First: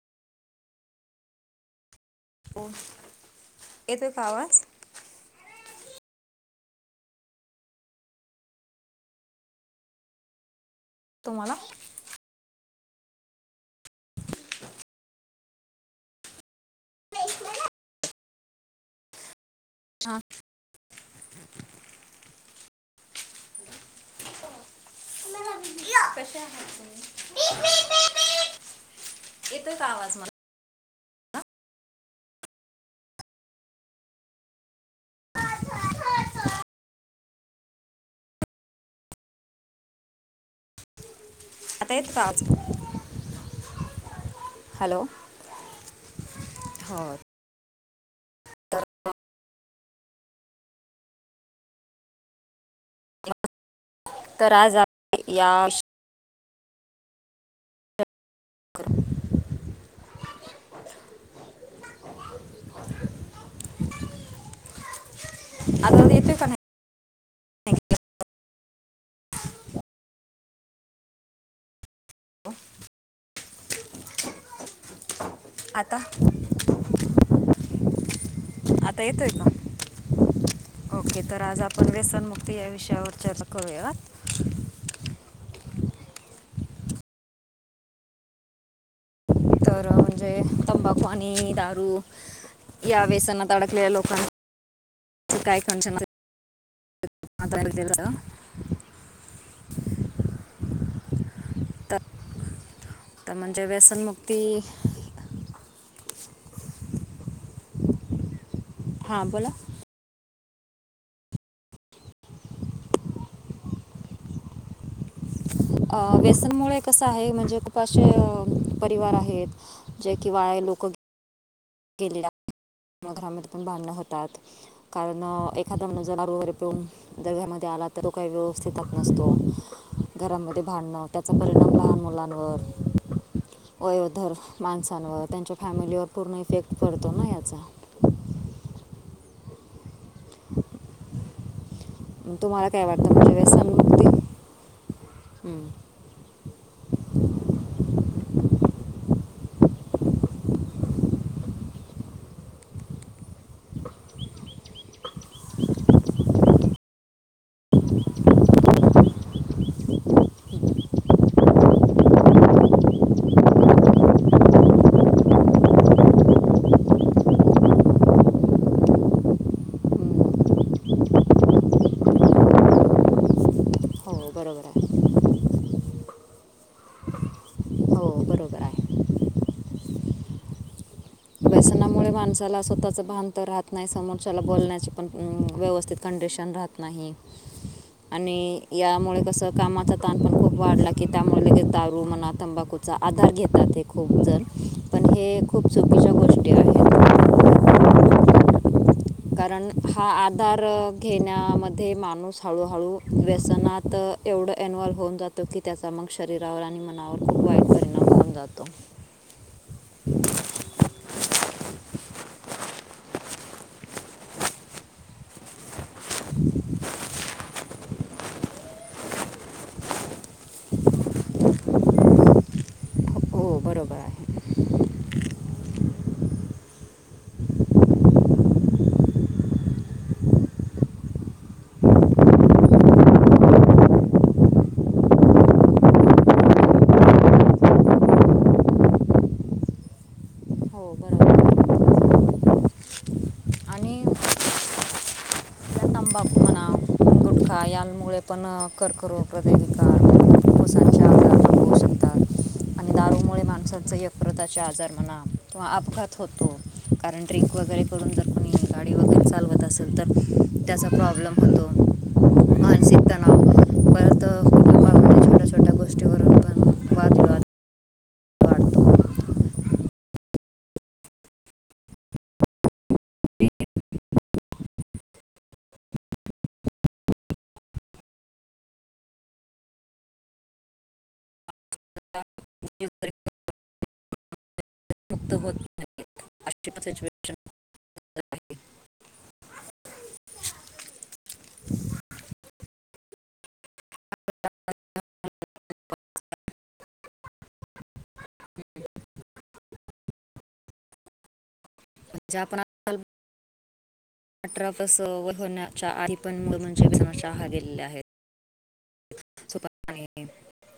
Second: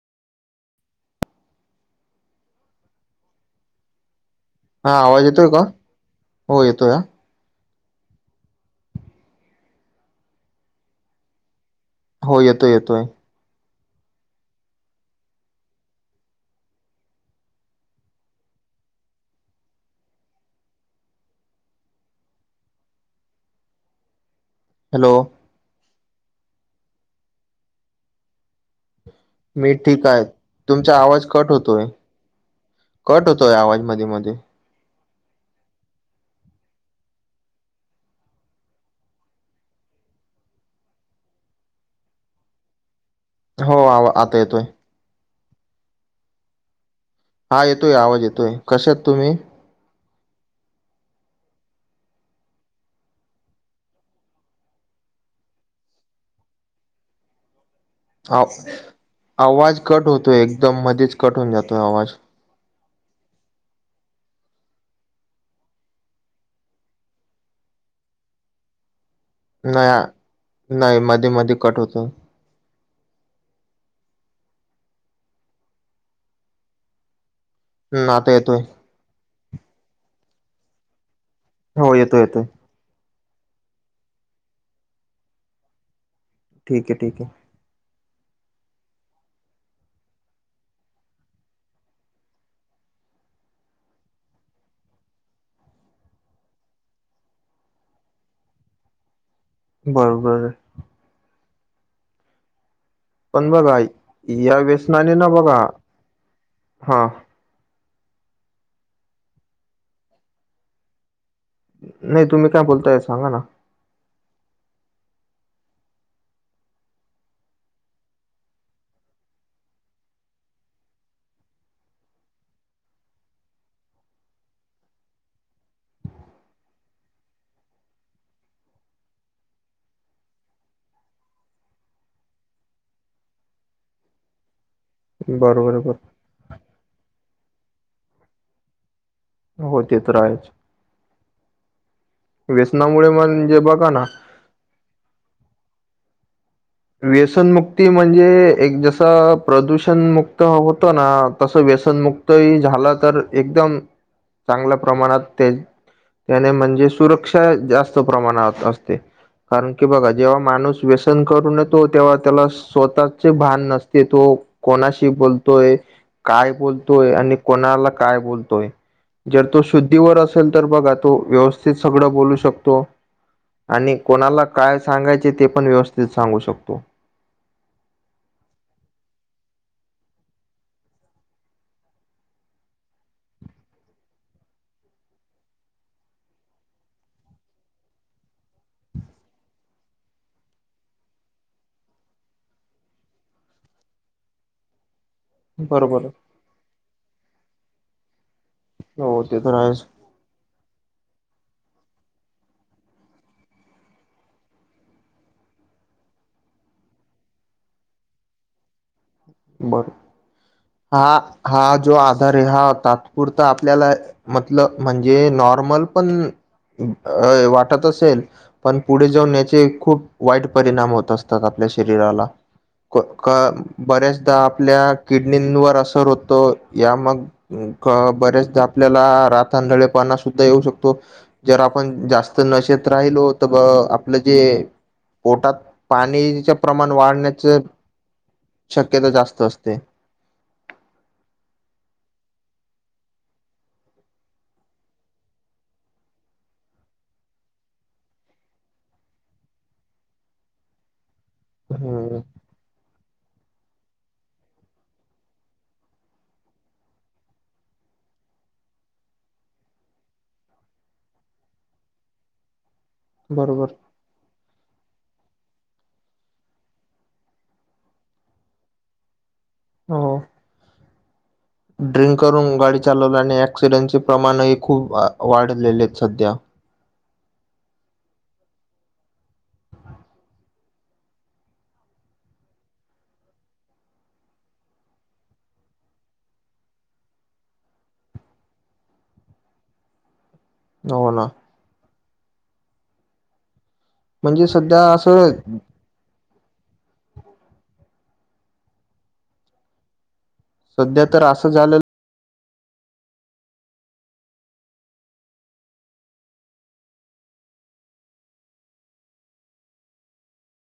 ओह येतोय का आवाज? हां आवाज येतोय का? हो येतोय आ. तुम्हाला हो येतोय येतोय. आ. [inaudible] हॅलो. कशा आहात तुम्ही? [inaudible] मी ठीक आवाज आहे. मला तुमचा आवाज कट होतोय कट होतोय आवाज मधी मधी. [inaudible] आता येतो का आवाज? हो आवा आता येतोय. हॅलो हो. हा येतोय आवाज येतोय कशा आहेत तुम्ही? तर आज आप या विष हो आवाज कट होतोय एकदम मध्येच कट होऊन जातोय आवाज. आवाज येतोय का नाही? ना नाही मध्येमध्ये कट होतोय. ओ. आता. हम आता येतोय. आता येतोय का? ओके तर आज आपण हो येतोय येतोय. व्यसनमुक्ती या विषयावर चर्चा करूयात. ठीके ठीके. तर म्हणजे तंबाखू आणि आणि दारू या व्यसनात अडकलेल्या लोकां काय खंचन [inaudible] बरोबर. त पण म्हणजे बघा व्यस या वेसनाने ना बघा हा. हा बोला. नाही तुम्ही काय बोलताय सांगा ना. अ व्यसनमुळे कसं आहे म्हणजे उपाशी परिवार आहेत. जे किंवा हे लोकं केलेल्या म घरामध्ये पण भांडण होतात. कारण एखादां म्हणजे दारू वगैरे पिऊन दर घ्यामध्ये आला तर तो काही व्यवस्थितच नसतो. घरामध्ये भांडणं त्याचा परिणाम लहान मुलांवर वयोधर माणसांवर त्यांच्या बरोबर बरोबर. फॅमिलीवर पूर्ण इफेक्ट पडतो ना याचा? हो ते तर आहेच. मग तुम्हाला काय व्यसनामुळे वाटतं म्हणजे बघा ना व्यसनमुक्ती हम्म. व्यसनमुक्ती म्हणजे एक जसं प्रदूषणमुक्त होत ना तसं व्यसनमुक् त ही झाला तर एकदम चांगल्या प्रमाणात ते त्याने म्हणजे सुरक्षा जास्त प्रमाणात असते. कारण की बघा जेव्हा माणूस व्यसन करून तो तेव्हा त्याला स्वतःचे भान नसते तो कोणाशी बोलतोय? काय बोलतोय आणि कोणाला काय बोलतोय? जर तो शुद्धीवर हम्म. असेल तर बघा तो व्यवस्थित सगड बोलू शकतो. आणि हो कोणाला बरोबर काय आहे सांगायचे ते पण व्यवस्थित सांगू शक तो. हो बरोबर आहे व्यसनामुळे माणसाला स्वतःचं भान तर राहत नाही समोरच्याला बोलण्याची पण व्यवस्थित कंडिशन राहत नाही. आणि यामुळे कसं कामाचा ताण पण खूप वाढला की त्यामुळे लगे दारू म्हणा तंबाखू चा आधार घेतात ते खूप जण पण हे खूप बरोबर. चुकीच्या गोष्टी आहेत. हो ते तर कारण आहेच हा आधार घेण्यामध्ये माणूस हळूहळू व्यसनात एवढं एन्वॉल्व्ह होऊन जातो की त्याचा मग शरीरावर आणि मनावर खूप वाईट परिणाम होऊन जातो. बर, हा हा जो आधार आहे हा तात्पुरता आपल्याला मतल म्हणजे नॉर्मल पण अ वाटत असेल पण पुढे जाऊन याचे खूप वाईट परिणाम होत असतात आपल्या शरीराला. हो बरोबर आहे बऱ्याचदा आपल्या किडनींवर असर होतो या मग बऱ्याचदा आपल्याला रात अधळेपणा सुद्धा येऊ शकतो. जर आपण जास्त नशेत राहिलो तर आपलं जे पोटात पाणीच प्रमाण वाढण्याचं जास्त असते. हो बरोबर. आणि या तंबाखू म्हणा गुटखा यांमुळे पण कर्करोग प्रदगिका मोसाचे आार. हम्म. माणसांच यकृताचे आजार म्हणा किंवा अपघात होतो. कारण ड्रिंक वगैरे करून जर कोणी गाडी वगैरे चालवत असेल तर त्याचा प्रॉब्लेम होतो. मानसिक तणाव बरोबर. परत कुटुंबामध्ये छोट्या छोट्या गोष्टीवरून पण वादविवाद वाढतो हो. ड्रिंक करून गाडी चालवल्याने ऍक्सिडेंटचे प्रमाणही खूप वाढलेले आहेत सध्या. [unintelligible] [inaudible] हो ना. म्हणजे सध्या असं [unintelligible] ह [unintelligible] सध्या तर असं झालेलं ज्या पण आपलं आपण [inaudible] अठरा पास वर होण्याच्या आधी पण मुल म्हणजे सहा गेलेले आहेत प [unintelligible]